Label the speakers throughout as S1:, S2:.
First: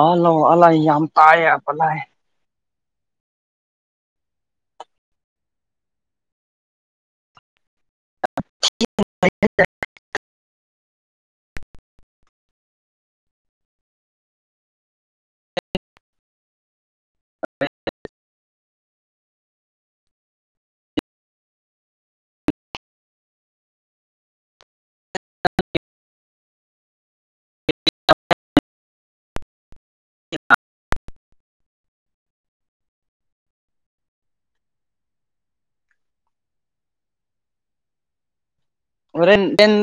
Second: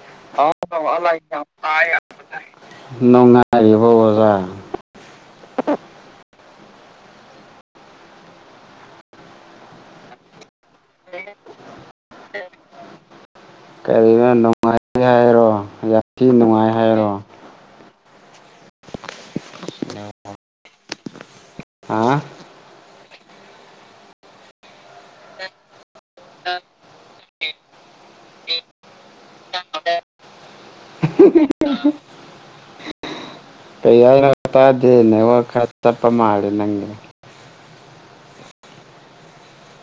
S1: ꯑꯥ ꯂꯧ ꯑꯂꯥꯏ ꯌꯥꯝ ꯇꯥꯏꯌꯦ ꯑꯂꯥꯏ
S2: ꯅꯨꯡꯉꯥꯏꯔꯤꯕ ꯑꯣꯖꯥ
S1: [inaudible]
S2: ꯀꯔꯤꯅꯣ ꯌꯥꯝꯊꯤ ꯅꯨꯡꯉꯥꯏ ꯍꯥꯏꯔꯣ ꯍꯥ
S1: ꯎ [inaudible] ꯌꯥ [inaudible]
S2: ꯀꯩ ꯇꯗꯅꯦ ꯋꯥ ꯈ ꯆꯄ ꯃꯥꯔꯤ ꯅꯪꯒꯤ
S1: ꯣꯔꯦꯟ ꯗꯦꯟ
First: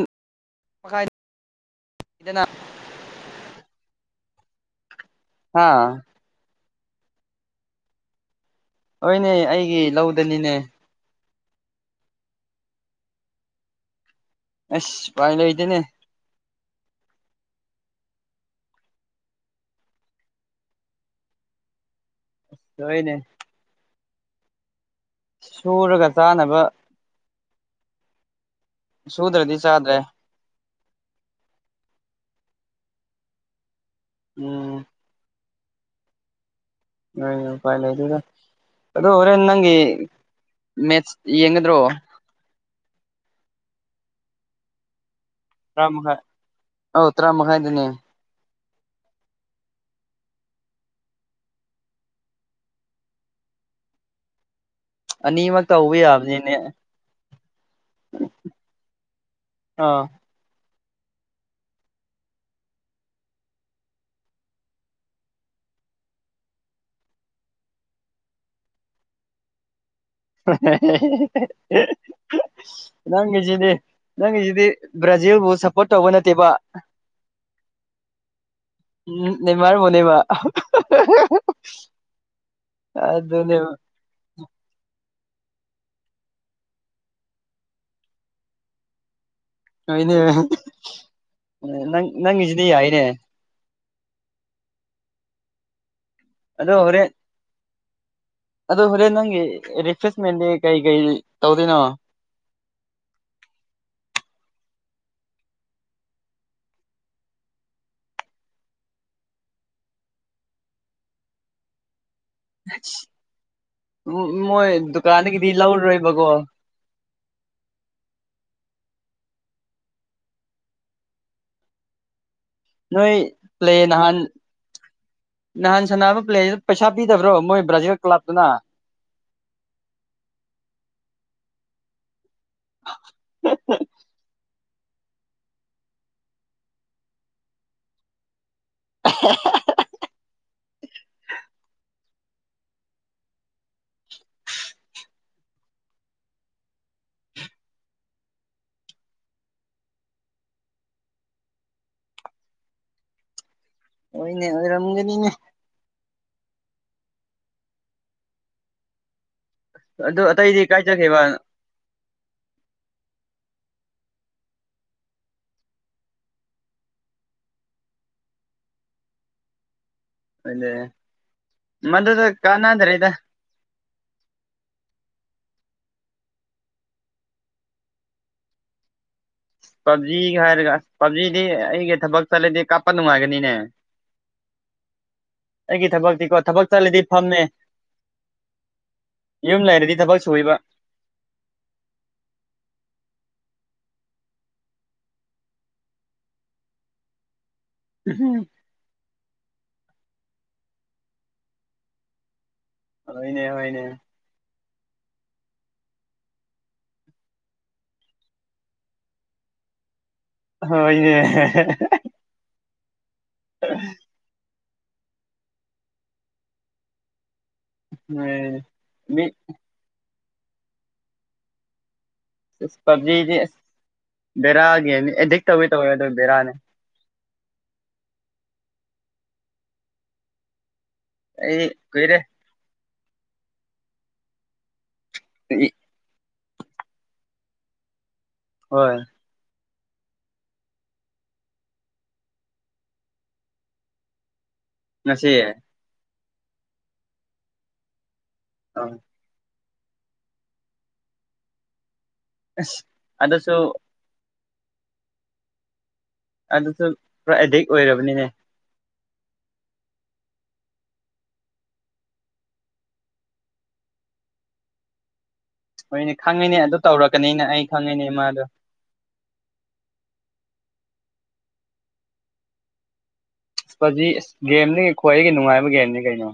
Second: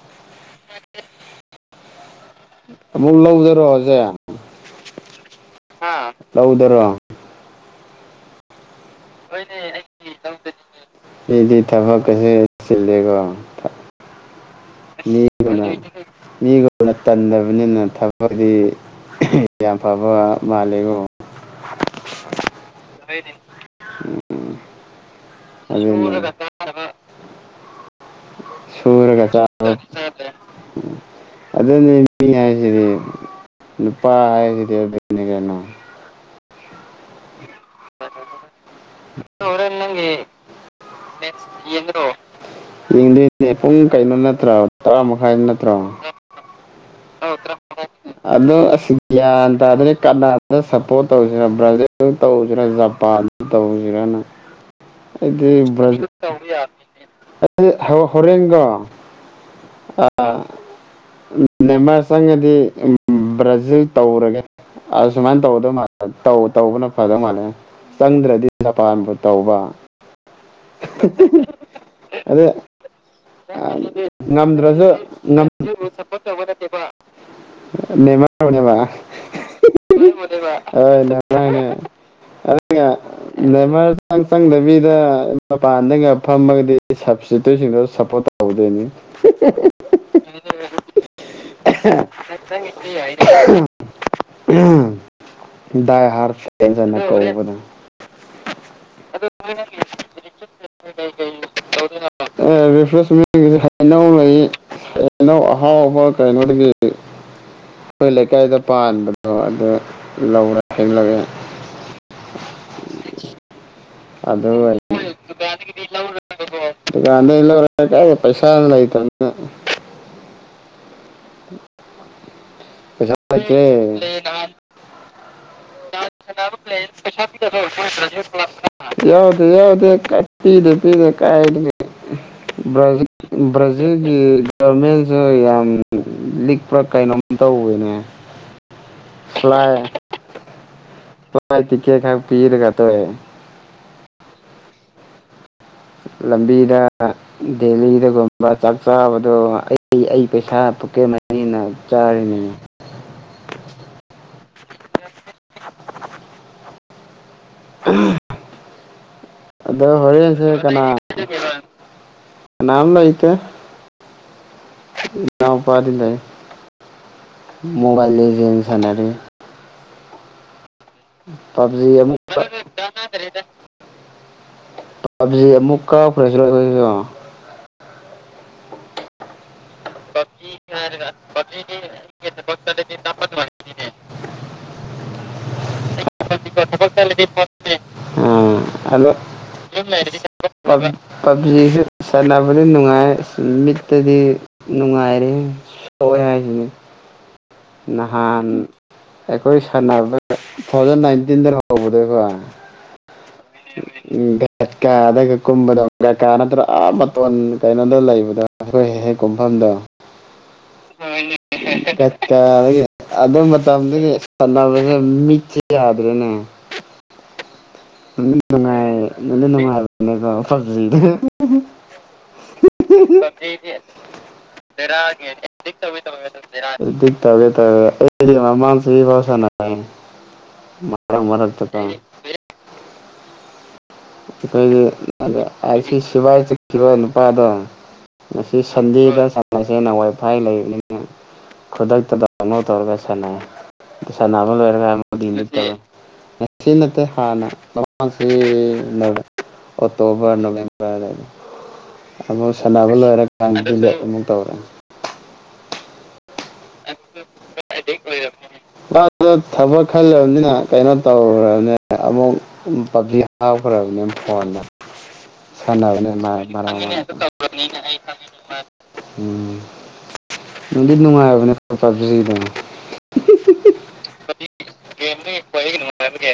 S1: ꯃꯈꯥꯏꯗꯅ [inaudible]
S2: ꯑꯃꯨꯛ ꯂꯧꯗꯔꯣꯁꯦ
S1: ꯍꯥ
S2: ꯂꯧꯗꯔꯣ
S1: ꯍꯣꯏꯅꯦ ꯑꯩꯒꯤ ꯂꯧꯗꯅꯤꯅꯦ
S2: ꯁꯤꯗꯤ ꯊꯕꯛꯀꯁꯨ ꯁꯤꯜꯂꯦꯀꯣ
S1: ꯑꯦꯁ ꯄꯥꯏ ꯂꯣ ꯏꯗꯅꯦ
S2: ꯃꯤꯒꯅ ꯇꯟꯗꯕꯅꯤꯅ ꯊꯕꯛꯗꯤ ꯌꯥꯝ ꯐꯕ ꯃꯥꯜꯂꯦꯉꯣ
S1: ꯍꯣꯏꯅꯦ
S2: ꯑꯗꯨꯅꯦ
S1: ꯁꯨꯔꯒ ꯆꯥꯅꯕ
S2: ꯁꯨꯔꯒ
S1: ꯁꯨꯗ꯭ꯔꯗꯤ
S2: ꯆꯥꯅꯕ
S1: ꯆꯥꯗ꯭ꯔꯦ
S2: ꯑꯗꯨꯅꯤ ꯃꯤ ꯍꯥꯏꯁꯤꯗꯤ ꯅꯨꯄꯥ ꯍꯥꯏꯁꯤꯗꯤ
S1: ꯎꯝ
S2: ꯑꯗꯨꯅꯤ ꯀꯩꯅꯣ
S1: ꯣꯏ ꯎꯄꯥꯏ ꯂꯩ ꯑꯗꯨꯗ ꯑꯗꯣ ꯍꯣꯔꯦꯟ ꯅꯪꯒꯤ ꯃꯦꯠꯁ ꯌꯦꯡꯒꯗ꯭ꯔꯣ
S2: ꯌꯦꯡꯗꯣꯏꯅꯦ ꯄꯨꯡ ꯀꯩꯅꯣ ꯅꯠꯇ꯭ꯔꯥ ꯇꯔꯥ ꯃꯈꯥꯏ ꯅ꯭ꯔ
S1: ꯇꯔꯥꯃꯥꯏ ꯑꯧ ꯇꯔꯥꯃꯥꯏꯗꯅꯦ
S2: ꯑꯗꯣ ꯑꯁꯤ ꯒ꯭ꯌꯥꯟ ꯇꯥꯗꯅ ꯀꯅꯥꯅ ꯁꯞꯄꯣꯔꯠ ꯇꯧꯁꯤꯔ ꯕ꯭ꯔꯥꯖꯤꯜ ꯇꯧꯁꯤꯔꯥ ꯖꯄꯥꯟ ꯇꯧꯁꯤꯔꯅ
S1: ꯑꯅꯤꯃꯛ ꯇꯧꯕ ꯌꯥꯕꯅꯤꯅꯦ
S2: ꯑꯩꯗꯤ ꯍꯔꯦꯟꯒꯣ
S1: ꯑꯥ
S2: ꯑꯤ [inaudible] ꯅꯦꯃꯥꯔ ꯆꯪꯉꯗꯤ ꯕ꯭ꯔꯥꯖꯤꯜ ꯇꯧꯔꯒꯦ ꯑꯁ ꯁꯨꯃꯥꯏꯅ ꯇꯧꯗꯧ ꯃꯥꯜꯂꯦ ꯇꯧꯕꯅ ꯐꯗꯧ ꯃꯥꯜꯂꯦ ꯆꯪꯗ꯭ꯔꯗꯤ ꯃꯄꯥꯟꯕꯨ ꯇꯧꯕ ꯑꯗ
S1: [inaudible] ꯅꯪꯒꯤꯁꯤꯗꯤ ꯅꯪꯒꯤꯁꯤꯗꯤ
S2: ꯉꯝꯗ꯭ꯔꯁꯨ
S1: ꯕ꯭ꯔꯥꯖꯤꯜꯕꯨ ꯁꯞꯄꯣꯔꯠ ꯇꯧꯕ ꯅꯠꯇꯦꯕ [unintelligible]
S2: ꯅꯃꯥꯅꯦꯕ
S1: ꯅꯦꯃꯥꯔꯕꯨꯅꯦꯕ
S2: ꯅꯃꯅꯦ ꯑꯩꯅ
S1: ꯑꯗꯨꯅꯦꯕ
S2: ꯗꯕꯔ ꯆꯪ ꯆꯪꯗꯕꯤꯗ ꯃꯄꯥꯟꯗꯒ ꯐꯝꯃꯒꯗꯤ ꯁꯞꯕꯁꯤꯇꯔꯤꯁꯤꯡꯗꯣ ꯁꯞꯄꯣꯔꯠ ꯇꯧꯍꯧꯗꯣꯏꯅꯤ ꯆ
S1: ꯍꯣꯏꯅꯦ ꯅꯪ
S2: ꯀ
S1: ꯅꯪꯒꯤꯁꯤꯗꯤ ꯌꯥꯏꯅꯦ
S2: ꯗ ꯍꯥꯔ
S1: ꯑꯗꯣ ꯍꯣꯔꯦꯟ ꯑꯗꯣ ꯍꯣꯔꯦꯟ ꯅꯪꯒꯤ ꯔꯤꯐ꯭ꯔꯦꯁꯃꯦꯟꯗꯤ ꯀꯩ ꯀꯩ ꯇꯧꯗꯣꯏꯅꯣ
S2: ꯑꯦ ꯔꯐ꯭ꯔ ꯍꯥꯏꯅ ꯂꯩ ꯩꯅꯣ ꯑꯍꯥꯎ ꯍꯍꯣ ꯀꯥꯏꯩꯅꯣꯠꯒ ꯑꯩꯈꯣꯏ ꯂꯩꯀꯥꯏꯗ ꯄꯥꯟꯕꯗꯣ ꯑꯗꯨ ꯂꯧꯔ ꯍꯦꯡꯂꯛꯑꯦ
S1: ꯎ
S2: ꯑꯗꯨ
S1: ꯃꯣꯏ ꯗꯨꯀꯥꯟꯗꯒꯤꯗꯤ ꯂꯧꯔꯣꯏꯕꯀꯣ
S2: ꯟꯗꯔ ꯄꯩꯁꯥ
S1: ꯅꯣꯏ
S2: ꯄꯩꯁꯥ
S1: ꯄ꯭ꯂꯦ ꯅꯍꯥꯟ
S2: ꯊꯦ
S1: ꯅꯍꯥꯟ ꯁꯥꯟꯅꯕ ꯄ꯭ꯂꯦꯗꯨ ꯄꯩꯁꯥ ꯄꯤꯗꯕ꯭ꯔꯣ ꯃꯣꯏ ꯕ꯭ꯔꯥꯖꯤꯜ ꯀ꯭ꯂꯕꯇꯨꯅ
S2: ꯭ꯂ ꯄꯗ ꯌꯎꯗ ꯌꯎꯗ ꯀ ꯄꯤꯗ ꯄꯤꯗ ꯀ ꯕ꯭ꯔꯥꯖꯤꯜꯒꯤ ꯣꯔꯃꯤꯜꯁꯨ ꯌꯥꯝ ꯂꯤꯛꯄ ꯀꯩꯅꯣ ꯇꯧꯋꯦꯅꯦ ꯁꯂꯥꯏ ꯇꯥꯏ ꯇꯀꯦ ꯈ ꯄꯤꯔ ꯀꯊꯣꯏꯋꯦ ꯂꯝꯕꯤꯗ ꯗꯦꯂꯤꯗꯒꯨꯝꯕ ꯆꯥꯛ ꯆꯥꯕꯗꯣ ꯑꯩ ꯑꯩ ꯄꯩꯁꯥ ꯄꯀꯦꯕꯅꯤꯅ ꯆꯥꯔꯤꯅꯤ
S1: ꯑꯣꯏꯅꯦꯔꯝꯒꯦꯅꯤꯅꯦ
S2: [unintelligible] ꯎꯝ ꯑꯗꯣ
S1: ꯑꯗꯨ
S2: ꯍꯣꯔꯦꯟꯡꯁꯦ
S1: ꯑꯇꯩꯗꯤ ꯀꯥꯏ
S2: ꯀꯅꯥ
S1: ꯆꯠꯈꯤꯕ
S2: ꯀꯅꯥꯅ ꯂꯣ ꯏꯀꯦ ꯌꯥꯄꯥꯗ ꯃꯣꯕꯥꯜ ꯁꯅꯔꯦ
S1: ꯑꯗꯨꯗꯦ
S2: ꯄꯞꯖꯤ ꯑꯃꯨꯛ
S1: ꯃꯗꯨꯗ ꯀꯥꯟꯅꯗ꯭ꯔꯦ ꯏꯗ
S2: ꯄꯞꯖꯤ ꯑꯃꯨꯛ ꯀꯥꯎꯈ꯭ꯔꯦꯁꯤꯣ
S1: ꯄꯞꯖꯤꯒ ꯍꯥꯏꯔꯒ ꯄꯞꯖꯤꯗꯤ ꯑꯩꯒꯤ ꯊꯕꯛ ꯆꯠꯂꯗꯤ ꯀꯥꯞꯄ ꯅꯨꯡꯉꯥꯏꯒꯅꯤꯅꯦ ꯑꯩꯒꯤ ꯊꯕꯛꯇꯤꯀꯣ ꯊꯕꯛ ꯆꯠꯂꯗꯤ ꯐꯝꯃꯦ
S2: ꯍꯜꯂꯣ
S1: ꯌꯨꯝ ꯂꯩꯔꯗꯤ ꯊꯕꯛ ꯁꯨꯏꯕ
S2: ꯄꯞꯖꯤꯁꯨ ꯁꯥꯟꯅꯕꯗꯤ ꯅꯨꯡꯉꯥꯏ ꯃꯤꯠꯇꯗꯤ ꯅꯨꯡꯉꯥꯏꯔꯦ ꯁꯣꯛꯑꯦ ꯍꯥꯏꯁꯤꯅꯤ ꯅꯍꯥꯟ ꯑꯩꯈꯣꯏ ꯁꯥꯟꯅꯕꯗ ꯇꯨ ꯊꯥꯎꯖꯟ ꯅꯥꯏꯟꯇꯤꯟꯗ ꯍꯧꯕꯗꯀꯣ
S1: ꯍꯅꯦ ꯍꯅꯦ
S2: ꯀꯀꯥꯗꯒ ꯀꯨꯝꯕꯗꯣ ꯀꯀꯥ ꯅꯠꯇ꯭ꯔꯒ ꯑꯥꯞ ꯃꯇꯣꯟ ꯀꯩꯅꯣꯗ ꯂꯩꯕꯗꯣ ꯑꯩꯈꯣꯏ ꯍꯦꯛ ꯍꯦꯛ ꯀꯨꯝꯐꯝꯗꯣ
S1: ꯍꯅꯦ
S2: ꯀ ꯑꯗꯨ ꯃꯇꯝꯗꯨꯗꯤ ꯁꯥꯟꯅꯕꯁ ꯃꯤꯠꯁꯦ ꯌꯥꯗ꯭ꯔꯦꯅꯦ ꯅ
S1: ꯎꯝ
S2: ꯅꯨꯡꯉꯥꯏ
S1: ꯃꯤ
S2: ꯅꯅ ꯅꯨꯡꯉꯥꯏ ꯐꯖꯗ
S1: ꯄꯞꯖꯤꯗꯤ ꯑꯁ ꯕꯦꯔꯥꯒꯤꯒꯦꯝꯅꯤ ꯑꯦꯗꯤꯛ ꯇꯧꯋꯤ ꯇꯧꯋꯦ ꯑꯗꯨ ꯕꯦꯔꯥꯅꯤ
S2: ꯦꯔꯤꯌꯥ ꯃꯁꯤꯁ ꯃꯔꯔ ꯃꯔꯔꯗ
S1: ꯑꯩ
S2: ꯇꯥꯏ
S1: ꯀꯨꯏꯔꯦ
S2: ꯣꯏ
S1: ꯏ
S2: ꯑ ꯁꯤꯕꯥꯏ ꯈꯔꯣ ꯅꯨꯄꯥꯗ ꯉꯁꯤ
S1: ꯍꯣꯏ
S2: ꯁꯟꯗꯦꯗ ꯆꯥꯟꯅꯁꯦꯅ ꯋꯥꯏꯐꯥꯏ ꯂꯩꯕꯅꯤꯅ ꯈꯨꯗꯛꯇ ꯗꯥꯎꯂꯣ ꯇꯧꯔꯒ ꯁꯥꯟꯅꯩ ꯁꯥꯟꯅꯕ ꯂꯣꯏꯔꯒ
S1: ꯉꯁꯤ
S2: ꯠꯇ ꯅꯠꯇꯦ ꯍꯥꯟꯅ
S1: ꯑꯥ
S2: ꯑꯣꯛꯇꯨꯕꯔ ꯅꯕꯦꯝꯕꯔ ꯑꯣ
S1: ꯑꯁ
S2: ꯁꯥꯟꯅꯕ
S1: ꯑꯗꯨꯁꯨ
S2: ꯂꯣꯏꯔꯒꯨ ꯇꯧꯔꯦ
S1: ꯑꯗꯨꯁꯨ ꯄꯨꯔꯥ ꯑꯦꯗꯤꯛ ꯑꯣꯏꯔꯕꯅꯤꯅꯦ
S2: ꯑ ꯊꯕꯛ ꯈꯜꯂꯕꯅꯤꯅ ꯀꯩꯅꯣ ꯇꯧꯅꯦ ꯑꯃꯨꯛ ꯄꯞꯖꯤ ꯍꯕ ꯄ꯭ꯔꯣꯕ꯭ꯂꯦꯝ ꯐꯣꯟꯗ ꯁꯥꯟꯅꯕꯅꯦ
S1: ꯍꯣꯏꯅꯦ
S2: ꯃꯥ
S1: ꯈꯪꯉꯤꯅꯦ ꯑꯗꯨ
S2: ꯃꯔꯛ ꯃꯔꯛꯇ
S1: ꯇꯧꯔꯛꯀꯅꯤꯅ ꯑꯩ ꯈꯪꯉꯤꯅꯦ ꯏꯃꯥꯗꯣ
S2: ꯎꯝ ꯅꯨꯡꯗꯤ ꯅꯨꯡꯉꯥꯏꯕꯅꯤ [unintelligible]
S1: ꯄꯥꯞꯖꯤ ꯑꯁ ꯒꯦꯝꯅꯤ ꯈ꯭ꯋꯥꯏꯗꯒꯤ ꯅꯨꯡꯉꯥꯏꯕ ꯒꯦꯝꯅꯤ ꯀꯩꯅꯣ꯫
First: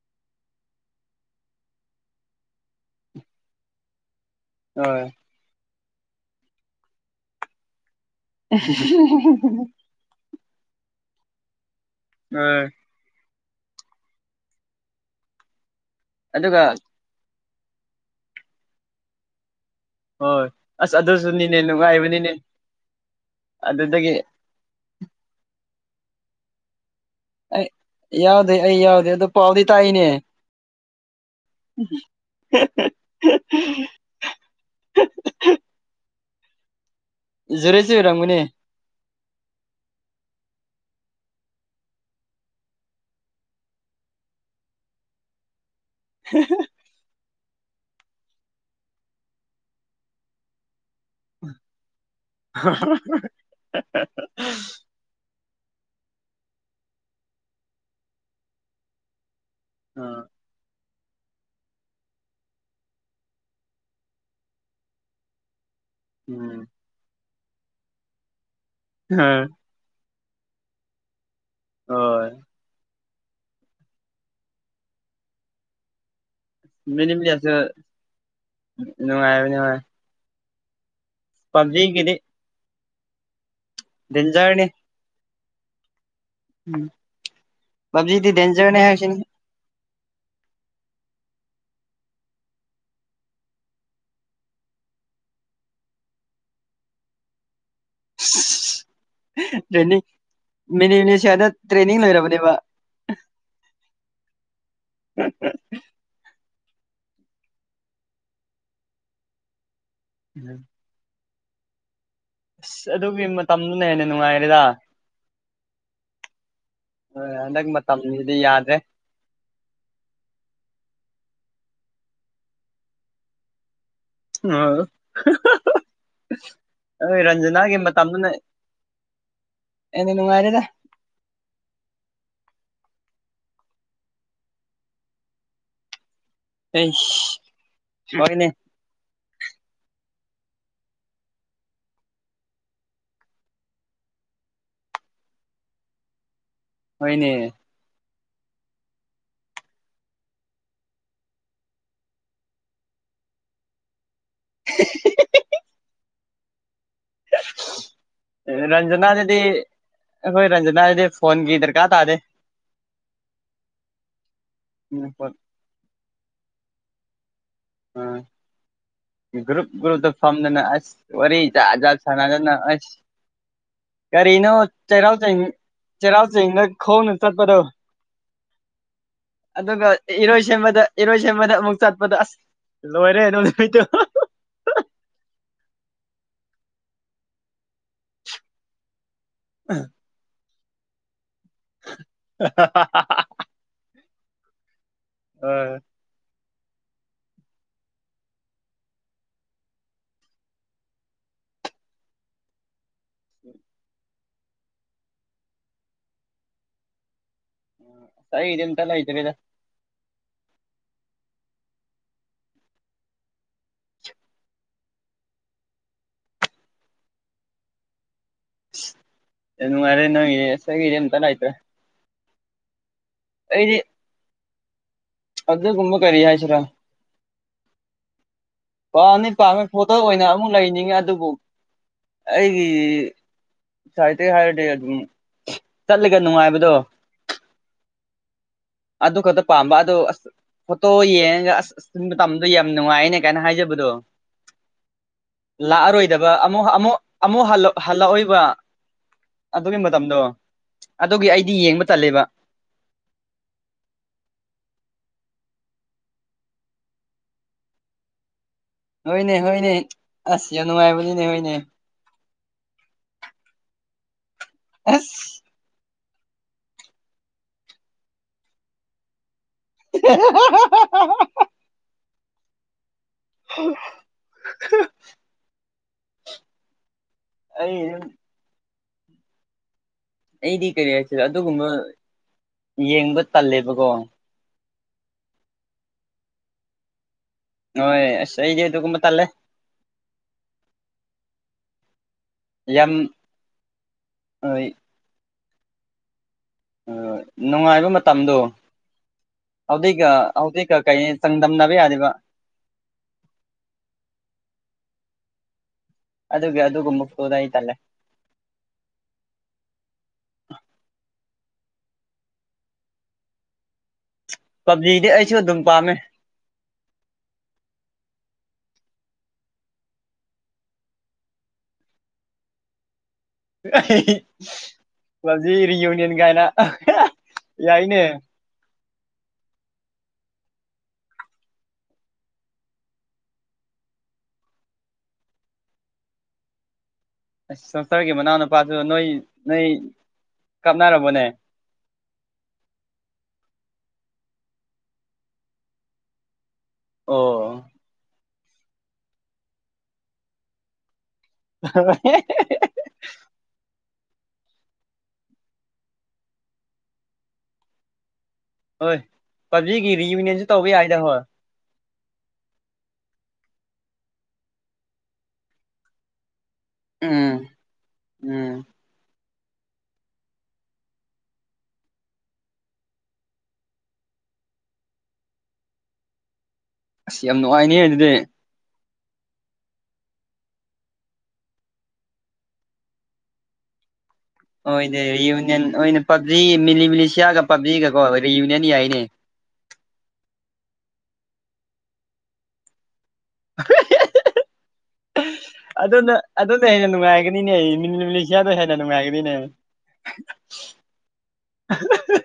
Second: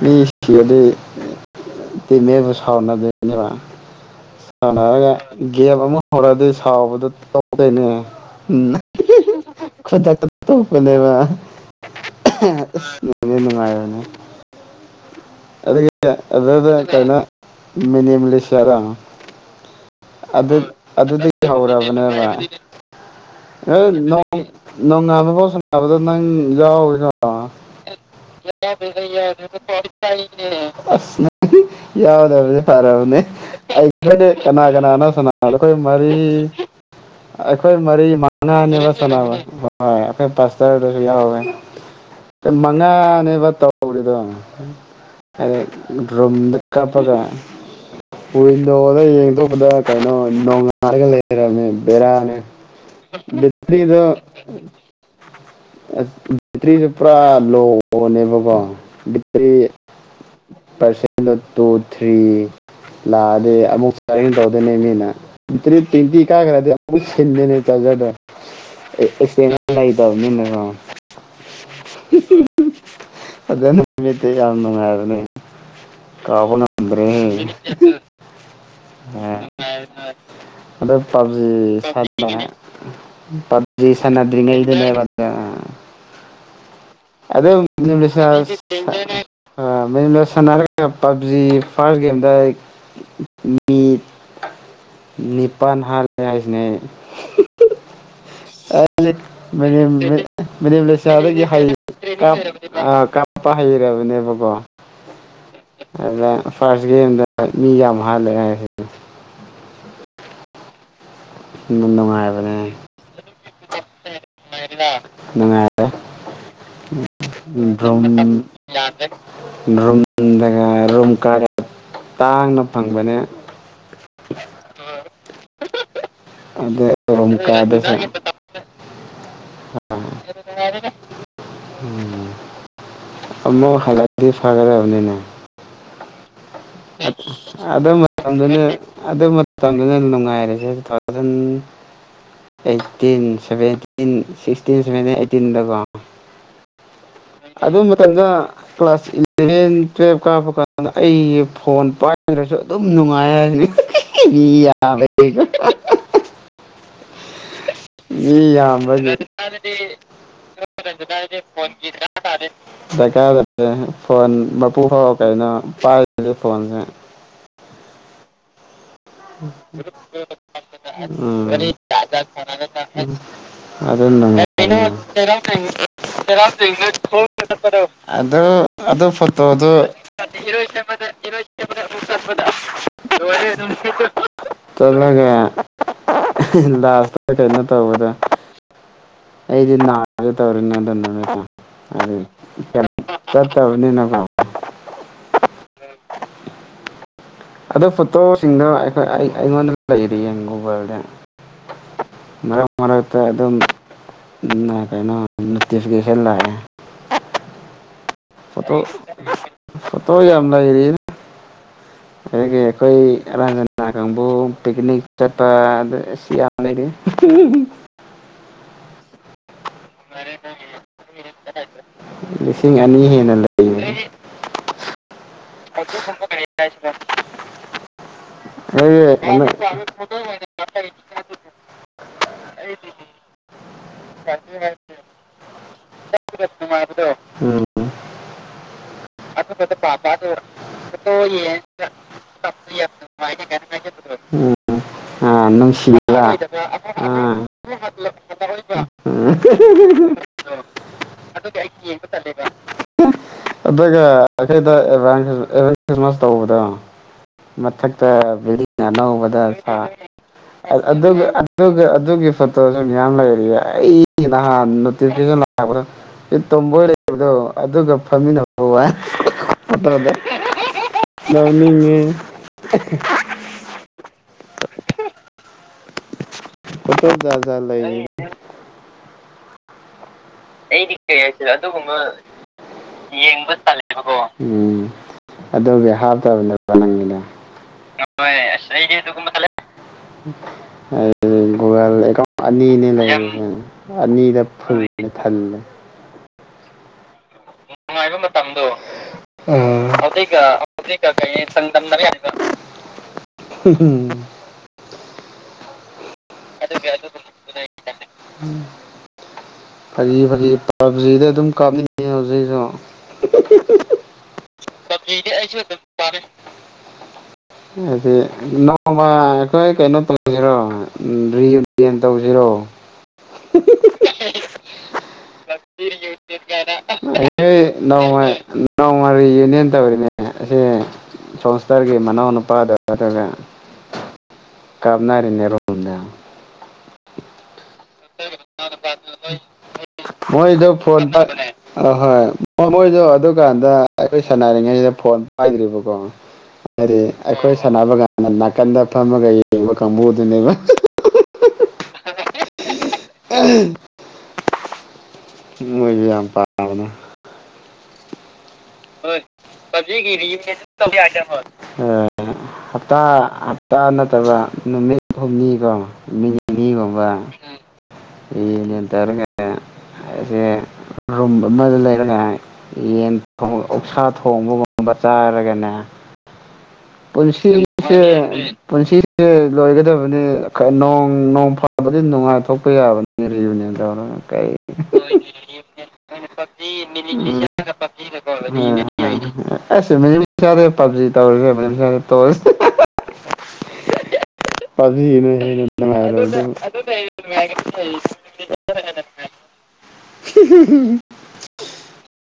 S2: ꯃꯤꯁꯤꯔꯗꯤ꯫ [unintelligible]
S1: ꯍꯣꯏ
S2: ꯁꯥꯎꯅꯔꯒ ꯒꯦꯝ ꯑꯃ ꯍꯧꯔꯛꯑꯗꯤ ꯁꯥꯎꯕꯁꯨ ꯇꯣꯛꯇꯨꯏꯅꯤ꯫
S1: [unintelligible]
S2: ꯈꯨꯗꯛꯇ ꯊꯣꯛꯄꯅꯦꯕ
S1: ꯍꯣꯏ
S2: ꯑꯁ ꯅꯨꯡꯗꯤ ꯅꯨꯡꯉꯥꯏꯕꯅꯦ꯫ ꯑꯗꯒꯤ
S1: ꯑꯗꯨꯒ
S2: ꯑꯗꯨꯗ ꯀꯩꯅꯣ ꯃꯤꯅꯤꯃꯤꯂꯤꯁꯤꯌꯥꯔ꯫
S1: ꯍꯣꯏ
S2: ꯑꯗꯨ
S1: ꯑꯁ
S2: ꯑꯗꯨꯗꯤ
S1: ꯑꯗꯨꯁꯨꯅꯤꯅꯦ
S2: ꯍꯧꯔꯕꯅꯦꯕ꯫
S1: ꯅꯨꯡꯉꯥꯏꯕꯅꯤꯅꯦ
S2: ꯑꯦ
S1: ꯑꯗꯨꯗꯒꯤ
S2: ꯅꯣꯡ ꯅꯣꯡꯉꯥꯟꯕ ꯕꯥꯥꯎ ꯁꯅꯕꯗꯨ ꯅꯪ ꯌꯥꯎꯌꯤꯀꯣ
S1: ꯑꯩ ꯌꯥꯎꯗꯦ ꯑꯩ ꯌꯥꯎꯗꯦ
S2: [inaudible]
S1: ꯑꯗꯣ ꯄꯥꯎꯗꯤ ꯇꯥꯛꯏꯅꯦ
S2: ꯌꯥꯎꯗꯕꯅꯤ ꯐꯔꯕꯅꯦ ꯑꯩ ꯀꯅꯥ ꯀꯅꯥꯅꯣ ꯁꯥꯅ ꯑꯩꯈꯣꯏ ꯃꯔꯤ ꯑꯩꯈꯣꯏ
S1: ꯖꯨꯔꯦꯁꯨ
S2: ꯃꯔꯤ ꯃꯉꯥ
S1: ꯑꯣꯏꯔꯝꯒꯅꯤ
S2: ꯉꯥꯅꯦꯕ ꯁꯥꯅꯕ ꯍꯣꯏ ꯑꯩꯗꯣꯏ ꯄꯥꯁꯇꯗꯨꯁꯨ ꯌꯥꯎꯏ꯫ ꯃꯉꯥꯅꯦꯕ ꯇꯧꯔꯤꯗꯣ [unintelligible] ꯀꯞꯄꯒ ꯋꯤꯟꯗꯣꯗ ꯌꯦꯡꯗꯣꯛꯄꯗ ꯀꯩꯅꯣ ꯅꯣꯡꯉꯥꯜꯂꯒ ꯂꯩꯔꯝ ꯔꯝꯃꯦ ꯕꯦꯔꯅꯦ꯫
S1: [unintelligible]
S2: ꯕꯦꯠꯇ꯭ꯔꯤꯗꯣ꯫ ꯑꯁ ꯕꯦꯠꯇ꯭ꯔꯤꯁꯦ ꯄꯨꯔꯥ ꯂꯣꯅꯦꯕꯀꯣ ꯕꯦꯠꯇ꯭ꯔꯤ
S1: ꯑ꯫
S2: ꯄꯥꯔꯁꯦꯟ ꯗꯣ ꯇꯨ ꯊ꯭ꯔꯤ꯫ ꯂꯥꯛꯑꯗꯤ ꯑꯃꯨꯛ ꯀꯔꯤꯡ ꯇꯧꯗꯣꯏꯅꯦ ꯃꯤꯅ꯫ ꯕꯦꯠꯇ꯭ꯔꯤ ꯇꯣꯋꯦꯟꯇꯤ
S1: ꯎꯝ
S2: ꯀꯥꯒꯔꯗꯤ ꯑꯃꯨꯛ ꯁꯤꯜꯂꯤꯅꯦ ꯆꯥꯖꯔꯗꯣ [unintelligible] ꯂꯦꯇꯕ ꯅꯤꯅ ꯀꯣ꯫
S1: ꯍꯣꯏ
S2: ꯐꯖꯅ ꯃꯦꯠꯄ ꯅꯨꯡꯉꯥꯏ ꯍꯥꯏꯕꯅꯦ꯫
S1: ꯃꯤꯅꯤꯃꯤ ꯑꯁꯨ ꯅꯨꯡꯉꯥꯏꯕ [unintelligible]
S2: ꯑꯗꯨ ꯄꯥꯞꯖꯤ ꯁꯥꯟꯅ ꯄꯥꯞꯖꯤ
S1: ꯗꯦꯟꯖꯔꯅꯤ
S2: ꯁꯥꯟꯅꯗꯔꯤꯉꯩꯗꯅꯦꯕ꯫
S1: ꯎꯝ
S2: ꯑꯗꯨꯝ
S1: ꯄꯞꯖꯤꯗꯤ ꯗꯦꯟꯖꯔꯅꯦ ꯍꯥꯏꯁꯤꯅꯤ
S2: [unintelligible] ꯃꯌꯨꯝꯗ ꯁꯥꯟꯅꯔꯒ ꯄꯞꯖꯤ ꯐꯥꯔꯁ ꯒꯦꯝꯗ ꯑꯩ ꯃꯤ ꯅꯤꯄꯥꯟ ꯍꯥꯠꯂꯦ ꯍꯥꯏꯁꯤꯅꯦ
S1: ꯇ꯭ꯔꯦꯅꯤꯡ ꯃꯤꯅꯤꯃꯤꯅꯤꯁꯤꯌꯥꯗ
S2: ꯑꯩꯅ꯫
S1: ꯇ꯭ꯔꯦꯅꯤꯡ ꯂꯣꯏꯔꯕꯅꯦꯕ
S2: [inaudible] ꯑ ꯀꯞꯄ ꯍꯩꯔꯕꯅꯦꯕꯀꯣ꯫ ꯑꯗꯨꯗ ꯐꯥꯔꯁ ꯒꯦꯝꯗ ꯃꯤ ꯌꯥꯝ ꯍꯥꯜꯂ꯫
S1: [inaudible]
S2: ꯅꯨꯡꯉꯥꯏꯕ
S1: ꯑꯁ ꯑꯗꯨꯒꯤ ꯃꯇꯝꯗꯨꯅ ꯍꯦꯟꯅ ꯅꯨꯡꯉꯥꯏꯔꯦꯗ꯫
S2: ꯅꯨꯡꯉꯥꯏꯔꯦ꯫
S1: ꯍꯣꯏ ꯍꯟꯗꯛ
S2: ꯗ꯭ꯔꯨꯝ
S1: ꯃꯇꯝꯁꯤꯗꯤ ꯌꯥꯗ꯭ꯔꯦ꯫
S2: [unintelligible] ꯇꯥꯡꯅ ꯐꯪꯕꯅꯦ꯫
S1: ꯎ
S2: ꯑꯗꯨ
S1: ꯑꯈꯣꯏ
S2: ꯔꯨꯝ
S1: ꯔꯟꯖꯅꯥꯒꯤ
S2: ꯀꯥꯗꯨꯁꯨ
S1: ꯃꯇꯝꯗꯨꯅ ꯑꯦꯟꯅ ꯅꯨꯡꯉꯥꯏꯔꯦꯗ꯫
S2: ꯎꯝ꯫ ꯑꯃꯣꯛ ꯍꯥꯜꯂꯛꯀꯦ ꯐꯒꯔꯕꯅꯤꯅꯦ꯫
S1: ꯑꯩꯁ
S2: ꯑꯗꯨ
S1: ꯍꯣꯏꯅꯦ
S2: ꯃꯇꯝꯗꯨꯅ ꯑꯗꯨ ꯃꯇꯝꯗꯨꯅ ꯅꯨꯡꯉꯥꯏꯔꯤꯁꯦ two [unintelligible] eighteen seventeen sixteen seventeen ꯑꯩꯠꯇꯤꯟꯗꯀꯣ꯫
S1: ꯍꯣꯏꯅꯦ꯫
S2: ꯑꯗꯨ ꯃꯇꯝꯗ ꯀ꯭ꯂꯥꯁ ꯏꯂꯚꯦꯟ ꯇꯨꯋꯜꯕ ꯀꯥꯞꯄ ꯀꯥꯟꯗ ꯑꯩꯒꯤ ꯐꯣꯟ ꯄꯥꯏꯗ꯭ꯔꯁꯨ ꯑꯗꯨꯝ ꯅꯨꯡꯉꯥꯏ ꯍꯥꯏꯅꯤ꯫ ꯌꯥꯕꯒ [unintelligible] ꯌꯥꯝꯕꯒꯤ
S1: ꯔꯟꯖꯅꯥꯗꯗꯤ ꯍꯣꯏ ꯔꯟꯖꯅꯥꯗꯤ ꯐꯣꯟꯒꯤ ꯗꯔꯀꯥ ꯇꯥ
S2: ꯗꯔꯀꯥꯔ ꯂꯩꯦ ꯐꯣꯟ ꯃꯄꯨ
S1: ꯎꯝ
S2: ꯐꯥꯎ
S1: ꯐꯣꯟ
S2: ꯀꯩꯅꯣ ꯄꯥꯏꯔꯤꯁꯦ ꯐꯣꯟꯁꯦ
S1: ꯑꯥ ꯒ꯭ꯔꯨꯞ ꯒ꯭ꯔꯨꯞꯇ ꯐꯝꯗꯅ ꯑꯁ ꯋꯥꯔꯤ
S2: ꯎꯝ
S1: ꯆꯥ ꯖꯠ ꯁꯥꯟꯅꯗꯅ ꯑꯁ ꯀꯔꯤꯅꯣ ꯆꯩꯔꯥꯎ ꯆꯤꯡ ꯆꯩꯔꯥꯎ ꯆꯤꯡꯗ ꯈꯣꯡꯅ ꯆꯠꯄꯗꯣ
S2: ꯑ ꯑꯗꯨ ꯐꯠꯇ ꯑꯗꯨ
S1: ꯑꯗꯨꯒ ꯏꯔꯣꯏ ꯁꯦꯝꯕꯗ ꯏꯔꯣꯏ ꯁꯦꯝꯕꯗ ꯑꯃꯨꯛ ꯆꯠꯄꯗ ꯑꯁ ꯂꯣꯏꯔꯦ ꯑꯗꯨꯠꯇꯣ
S2: ꯆꯠꯂꯒ ꯂꯥꯁꯇ ꯀꯩꯅꯣ ꯇꯧꯕꯗ ꯑꯩꯗꯤ ꯅꯔꯦ ꯇꯧꯅꯤꯡꯦ ꯑꯗꯨꯅ ꯆꯠ ꯆꯕꯅꯤꯅ ꯀ
S1: ꯑ
S2: ꯑꯗꯨꯗ ꯐꯣꯇꯣꯁꯤꯡꯗꯣ ꯑꯩꯈꯣꯏ ꯑꯩꯉꯣꯟꯗ ꯂꯩꯔꯤꯌꯦ ꯒꯨꯒꯜꯗ ꯃꯔꯛ ꯃꯔꯛꯇ ꯑꯗꯨꯝ ꯀꯩꯅꯣ ꯅꯣꯇꯤꯐꯤꯀꯦꯁꯟ ꯂꯥꯛꯑꯦ
S1: ꯁꯗꯤꯟꯇ ꯍꯥꯏꯗꯔꯗ
S2: ꯐꯇꯣ ꯌꯥꯝꯅꯒꯔꯤ ꯑꯗꯒꯤ ꯑꯩꯈꯣꯏ ꯑꯖꯅꯥ ꯀꯥꯡꯕꯨ ꯄꯤꯛꯅꯤꯛ ꯆꯠꯄ ꯍꯅꯦꯦ
S1: ꯅꯨꯡꯉꯔꯦ ꯅꯪꯁꯒꯤꯔꯤ ꯇꯔ ꯍꯥꯏꯥꯏꯇ꯭ꯔ
S2: ꯂꯤꯁꯤꯡ ꯑꯅꯤ ꯍꯦꯟꯅ ꯂꯩꯦ
S1: ꯑꯩꯗꯤ ꯑꯗꯨꯒꯨꯝꯕ ꯀꯔꯤ ꯍꯥꯏꯁꯤꯔꯥ
S2: ꯄ
S1: ꯄꯥꯝꯗꯤ ꯄꯥꯝꯃꯦ
S2: ꯀꯁꯤ
S1: ꯐꯣꯇꯣ ꯑꯣꯏꯅ ꯑꯃꯨꯛ ꯂꯩꯅꯤꯡꯉꯦ ꯑꯗꯨꯕꯨ
S2: ꯑꯩ
S1: ꯑꯩꯒꯤ ꯉꯥꯏꯇꯩ ꯍꯥꯏꯔꯗꯤ ꯑꯗꯨꯝ ꯆꯠꯂꯒ ꯅꯨꯡꯉꯥꯏꯕꯗꯣ
S2: ꯎꯝ
S1: ꯑꯗꯨ ꯈꯛꯇ ꯄꯥꯝꯕ
S2: ꯄꯗ꯭ꯔꯦ ꯀ
S1: ꯑꯗꯣ
S2: ꯑ
S1: ꯑꯁ ꯐꯣꯇꯣ ꯌꯦꯡꯉꯒ ꯑꯁ ꯑꯁ ꯃꯇꯝꯗꯣ ꯌꯥꯝ ꯅꯨꯡꯉꯥꯏꯅꯦ ꯀꯥꯏꯅ ꯍꯥꯏꯖꯕꯗꯣ ꯂꯥꯛꯑꯔꯣꯏꯗꯕ ꯑꯃꯨꯛ ꯑꯃꯨꯛ ꯑꯃꯨꯛ ꯍꯜꯂꯛꯑꯣꯏꯕ
S2: ꯑ ꯁꯤ
S1: ꯑꯗꯨꯒꯤ ꯃꯇꯝꯗꯣ ꯑꯗꯨꯒꯤ
S2: ꯑꯗꯨ
S1: ꯑꯩꯗꯤ
S2: ꯀ ꯌꯦꯡꯕ
S1: ꯇꯜꯂꯦꯕ
S2: ꯆꯜꯂꯦꯕ ꯑꯗꯨꯗꯒ ꯚ ꯈ꯭ꯔꯤꯁꯃꯥꯁ ꯇꯧꯕꯗꯣ ꯃꯊꯛꯇ
S1: ꯍꯣꯏꯅꯦ
S2: ꯑꯅꯧꯕꯗꯒꯤ
S1: ꯍꯣꯏꯅꯦ ꯑꯁ ꯌꯥꯝ ꯅꯨꯡꯉꯥꯏꯕꯅꯤꯅꯦ ꯍꯣꯏꯅꯦ
S2: ꯂꯩꯦ ꯑꯩ ꯅꯍ
S1: ꯑꯁ
S2: ꯭ꯔ ꯇꯣꯝꯕꯣꯏ ꯂꯩꯕꯗꯣ ꯑꯗꯨꯒ ꯐꯝꯃꯤꯟꯅ ꯋꯥ ꯭ꯔꯗ ꯗꯔꯃꯤ ꯀꯠꯇ ꯌꯥꯥꯖꯥ
S1: ꯑꯩ
S2: ꯂꯩꯅꯤ ꯍ ꯑꯩꯗꯤ ꯀꯩ ꯍꯥꯏꯁꯤꯔꯣ ꯑꯗꯨꯒꯨꯝꯕ ꯌꯦꯡꯕ ꯇꯜꯂꯦꯕꯀꯣ ꯎꯝ ꯑꯗꯨꯒꯤ ꯍꯥꯞꯇꯕꯗ ꯅꯪꯒꯤꯅꯦ
S1: ꯍꯣꯏ ꯑꯁ ꯑꯩꯗꯤ ꯑꯗꯨꯒꯨꯝꯕ ꯇꯜꯂꯦ
S2: ꯨꯒ ꯑꯅꯤꯅꯦ
S1: ꯌꯥꯝ
S2: ꯂꯩꯔꯦ ꯑꯅꯤꯗ ꯐꯨꯂꯦ ꯊꯜꯂꯦ
S1: ꯅꯨꯡꯉꯥꯏꯕ ꯃꯇꯝꯗꯣ ꯍꯧꯖꯤꯛꯀ
S2: ꯍꯧꯒ
S1: ꯍꯧꯖꯤꯛꯀ
S2: ꯍꯧꯖꯤ
S1: ꯀꯩ
S2: ꯀ
S1: ꯆꯥꯡꯗꯝꯅꯕ
S2: ꯁꯪꯗꯝꯝꯅꯔ
S1: ꯌꯥꯗꯦꯕ
S2: ꯍꯥꯏꯒ ꯝ
S1: ꯑꯗꯨꯒꯤ ꯑꯗꯨꯒꯨꯝ ꯐꯗꯥꯏꯇꯂꯦ
S2: ꯎꯝ ꯐꯖꯤ ꯐꯔꯤ ꯄꯖꯤꯗ ꯑꯗꯨꯝ ꯀꯥꯞꯅꯤꯡꯉꯦ ꯍꯧꯖꯤꯛꯁꯨ
S1: ꯄꯞꯖꯤꯗꯤ ꯑꯩꯁꯨ ꯑꯗꯨꯝ ꯄꯥꯝꯃꯦ
S2: ꯍꯥꯏꯗꯤ ꯅꯣꯡꯃ ꯑꯩꯈꯣꯏ ꯀꯩꯅꯣ ꯇꯧꯁꯤꯔꯣ ꯔꯤꯌꯨꯅꯤꯌꯟ ꯇꯧꯁꯤꯔꯣ
S1: ꯑꯩ ꯍꯧꯖꯤ ꯔꯤꯌꯨꯅꯤꯌꯟ ꯀꯥꯏꯅ ꯌꯥꯏꯅꯦ
S2: ꯅꯧꯃꯔꯤ ꯌꯧꯅꯦꯅ ꯇꯧꯔꯤꯅꯦ ꯑꯁꯤꯁꯦ ꯖꯣꯟꯁꯊꯔꯒꯤ ꯃꯅꯤꯎꯅꯤꯄꯥ ꯗ ꯑꯗꯨꯒ ꯀꯥꯞꯅꯔꯤꯅꯦ ꯔꯣꯝꯗ
S1: ꯏꯁ ꯖꯣꯟꯁꯊꯔꯒꯤ ꯃꯅꯥꯎꯅꯨꯄꯥꯗꯨ ꯅꯣꯏ ꯅꯣꯏ
S2: ꯃꯣꯏꯗꯣ ꯐꯣꯟ
S1: ꯀꯥꯞꯔꯕꯅꯦ
S2: ꯄꯥꯏ ꯑꯍꯣꯏ ꯃꯣꯏꯁꯨ ꯑꯗꯨꯀꯥꯟꯗ ꯑꯩꯈꯣꯏ ꯁꯥꯟꯅꯔꯤꯉꯩꯗ ꯐꯣꯟ ꯄꯥꯏꯗ꯭ꯔꯤꯕꯀꯣ
S1: [unintelligible]
S2: ꯍꯥꯏꯗꯤ ꯑꯩꯈꯣꯏ
S1: ꯑꯣ
S2: ꯁꯥꯟꯅꯕ ꯀꯥꯟꯗ ꯅꯥꯀꯟꯗ ꯐꯝꯃꯒ ꯌꯦꯡꯕ ꯀꯥꯡꯕꯨꯗꯨꯅꯦꯕ
S1: ꯑ
S2: ꯃꯣꯌ ꯌꯥꯝ ꯄꯥꯝꯕꯅꯦ ꯍꯣꯏ
S1: ꯄꯞꯖꯤꯒꯤ
S2: ꯄꯞꯖꯤꯗꯤ
S1: ꯔꯤꯌꯨꯅꯤꯌꯟꯁꯨ
S2: ꯔꯤꯌꯨꯅꯤꯌꯟ ꯇꯧꯕ
S1: ꯌꯥꯏꯗ
S2: ꯌꯥꯅꯤ ꯍꯣꯏ ꯍꯞꯇꯥ ꯍꯞꯇꯥ ꯅꯠꯇꯕ ꯅꯨꯃꯤꯠ ꯍꯨꯝꯅꯤꯀꯣ ꯅꯤ ꯅꯤꯅꯤ ꯒꯨꯝꯕ
S1: ꯎꯝ ꯎꯝ
S2: ꯔꯤꯌꯨꯅꯤꯌꯟ ꯇꯧꯔꯒ ꯑꯩꯁꯦ ꯔꯨꯝ ꯑꯃꯗ ꯂꯩꯔꯦ ꯌꯦꯟ ꯑꯣꯛꯁꯥ ꯊꯣꯡꯕꯒꯨꯝꯕ ꯆꯥꯔꯒꯅꯦ
S1: ꯑꯁ ꯌꯥꯝ
S2: ꯄꯨꯟꯁꯤꯁꯦ
S1: ꯅꯨꯡꯉꯥꯏꯅꯦ ꯑꯗꯨꯗꯤ
S2: ꯄꯨꯟꯁꯤ ꯄꯨꯟꯁꯤꯁꯦ ꯂꯣꯏꯒꯗꯕꯅꯤ ꯅꯣꯡ ꯅꯣꯡ ꯐꯥꯗꯣꯛꯇꯤ ꯅꯨꯡꯉꯥꯏꯊꯣꯛꯄ ꯌꯥꯕꯅꯤ ꯔꯤꯌꯨꯅꯤꯌꯟ ꯇꯧꯔꯒ ꯀꯩ
S1: ꯑꯣꯏꯅꯦ ꯔꯤꯌꯨꯅꯤꯌꯟ ꯑꯣꯏꯅ ꯄꯕꯖꯤ ꯃꯤꯂꯤꯁꯤꯌꯥꯒ ꯄꯕꯖꯤꯒꯀꯣ ꯔꯤꯌꯨꯅꯤꯌꯟ ꯌꯥꯏꯅꯦ
S2: ꯁ ꯃꯤꯂꯤꯃꯤꯁꯤꯔꯦ ꯄꯕꯖꯤ ꯇꯧꯔꯁꯦ ꯃꯤꯂꯤꯃꯤꯁꯤꯔꯥ ꯇꯧꯛꯑꯁꯦ
S1: [unintelligible]
S2: ꯍꯦꯟꯅ
S1: ꯑꯗꯨꯅ
S2: ꯅꯨꯡꯉꯥꯏꯔꯕꯗꯨꯕꯨ
S1: ꯑꯗꯨꯅ ꯍꯦꯟꯅ ꯅꯨꯡꯉꯥꯏꯒꯅꯤꯅꯦ ꯃꯤꯂꯤꯃꯤꯁꯤꯌꯥꯅ ꯍꯦꯟꯅ ꯅꯨꯡꯉꯥꯏꯒꯅꯤꯅꯦ
S2: ꯎ